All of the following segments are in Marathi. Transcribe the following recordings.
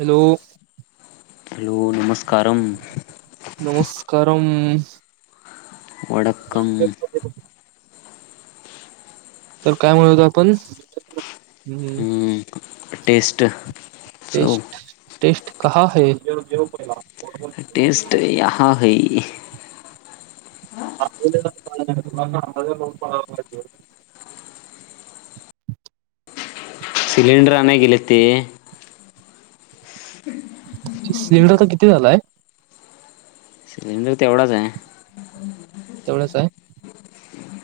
हॅलो. हॅलो, नमस्कारम्म. नमस्कारम्म. वडक्कम तर काय म्हणत होतो आपण. टेस्ट चव टेस्ट टेस्ट. कहा है. टेस्ट यहा है. [unintelligible] [inaudible] सिलेंडर आणाय गेले ते. सिलेंडर आता किती झालाय? [unintelligible] तेवढाच आहे. तेवढंच हाय.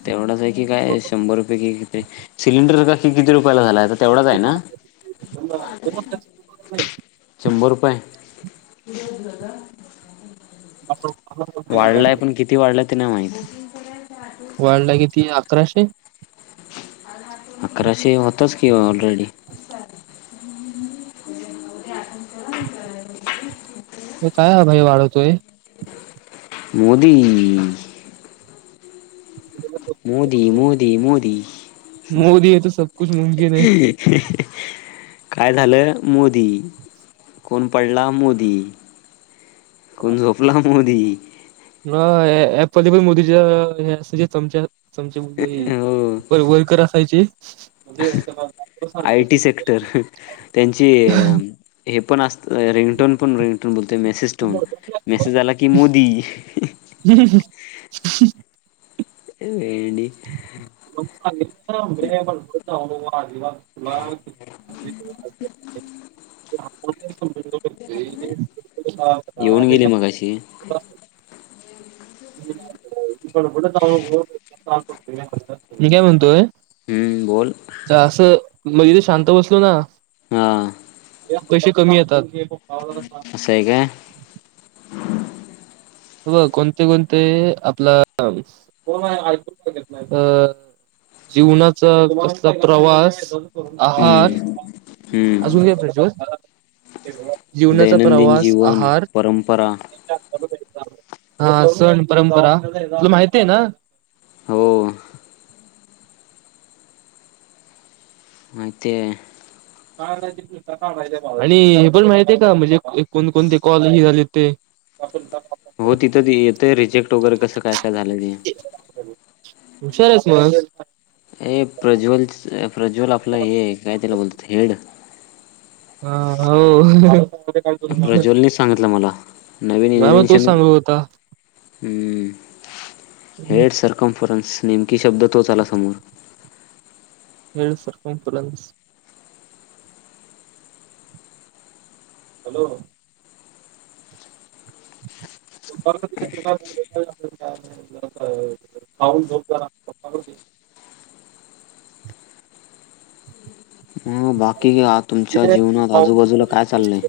तेवढाच आहे कि काय शंभर रुपये कि कि सिलेंडर आता किती रुप [unintelligible] तेवढाच आहे ना. [unintelligible] शंभर रुपये. असो. वाढलाय पण किती वाढलाय ते नाही माहित. वालला किती अकराशे? अकराशे होतच कि ऑलरेडी. त काय भाई वाढवतोय. मोदी. मोदी मोदी मोदी. मोदी आहे तर सब कुछ मुमकिन है काय झालं मोदी कोण पडला मोदी. कोण झोपला मोदी. होय हपली पण मोदीच्या अस चमच्या चमच्या हो [unintelligible] वय वयर्कर असायचे [unintelligible] आय टी सेक्टर हं त्यांची हे पण अस रिंगटोन पण रिंगटोन बोलतोय मेसेज टोन मेसेज आला की मोदी. [inaudible] वेडी [unintelligible] [unintelligible] येऊन गेली मगाशी [unintelligible] [unintelligible] मी काय म्हणतोय. हम्म बोल. [unintelligible] शांत बसलो ना, हा पैसे कमी येतात. असं आहे काय ब कोणते कोणते आपले [unintelligible] अ जीवनाचा कसला प्रवास. आहार हम्म अजून हम्म [unintelligible] जीवनाचा दैनंदिन प्रवास जीवन आहार. परंपरा हा सण परंपरा, तुला माहिती आहे ना? हो. माहितीये. आणि हे पण माहित आहे का म्हणजे कोणकोणते कॉल हे झाले ते. [unintelligible] हो तिथं ते येतय रिजेक्ट वगैरे कसं काय काय झालंय ते. हुशारयस म ए प्रज्वल प्रज्वल आपलं हे हाय काय त्याला बोलतात हेड. हा हा हो मला प्रज्वलनी सांगितलं मला नवीन मग तोच इनवेनशन सांगत होता ह हेड सर्कम नेमकी शब्द तोच आला समोर. हेडसरकमफलन्स हॅलो [inaudible] [unintelligible] हा बोल की मग बाकी आ- तुमच्या जीवनात [inaudible] आजूबाजूला काय चाललंय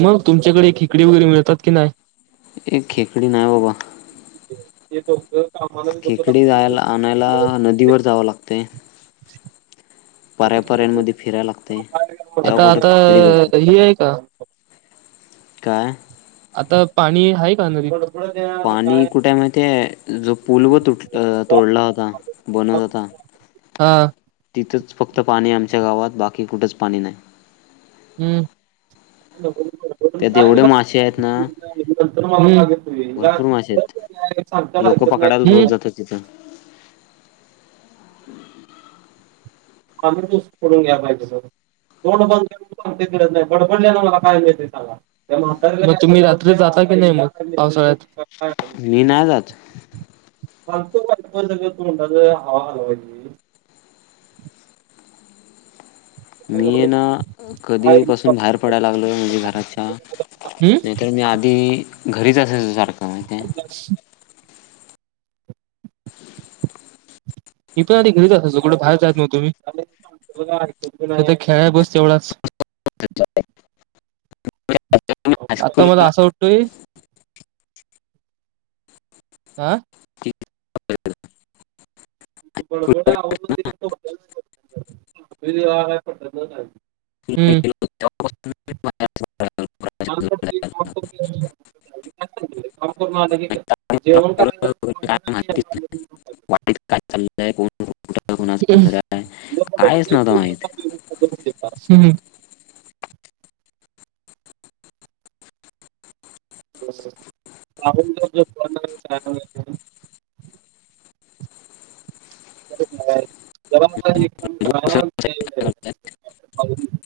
मग तुमच्याकडे खेकडी वगैरे मिळतात की नाई. एक खेकडी नाय बाबा. [unintelligible] खेकडी जायला आणायला नदीवर जावं लागतय. फिरायला लागते तेव्हा आता कुठं आता खेकडी भेटतात ह आहे का. काय आता पाणी आहे का नदीत. पाणी कुठ्य माहितीय जो पूल व तुट तोडला होता बनत होता. [inaudible] तिथंच फक्त पाणी आमच्या गावात बाकी कुठच पाणी नाही. हम्म त्यात एवढे मासे आहेत ना [inaudible] भरपूर काय मासे आहेत सांगत्याल लोक आईकत पकडायला रोज जातात तिथं नाहीत म्हंटल्याव. [inaudible] आम्ही तु करून घ्या पाहिजेस. तोंड बंद ठेव म्हणुन सांगतोय कळत नाई बडबडल्यान मला काय मिळतय सांगा त्या म्हातारीला बर तुम्ही रात्री जाताय मग पावसाळ्यात. मी नाही जात. [inaudible] मी ना कधी पासून बाहेर पडाय लागलोय म्हणजे घराच्या. हम्म नाही तर मी आधी घरीच असायचो सारखं माहितीय. मी पण आधी घरीच असायचो कुठं बाहेर जाईत नव्हतो मी. इथ खेळाय बस तेवढाच. [unintelligible] आता हायस्कूल मला असं वाटतोय. आं [unintelligible] बडबड [unintelligible] [unintelligible] [unintelligible] काम करून आलंकी [unintelligible] जेवण करायचं काय माहितीच [unintelligible] कुठ कुणाच घर हाय कायच नव्हत माहीत. [unintelligible] जरा एक काम माहित करा [unintelligible]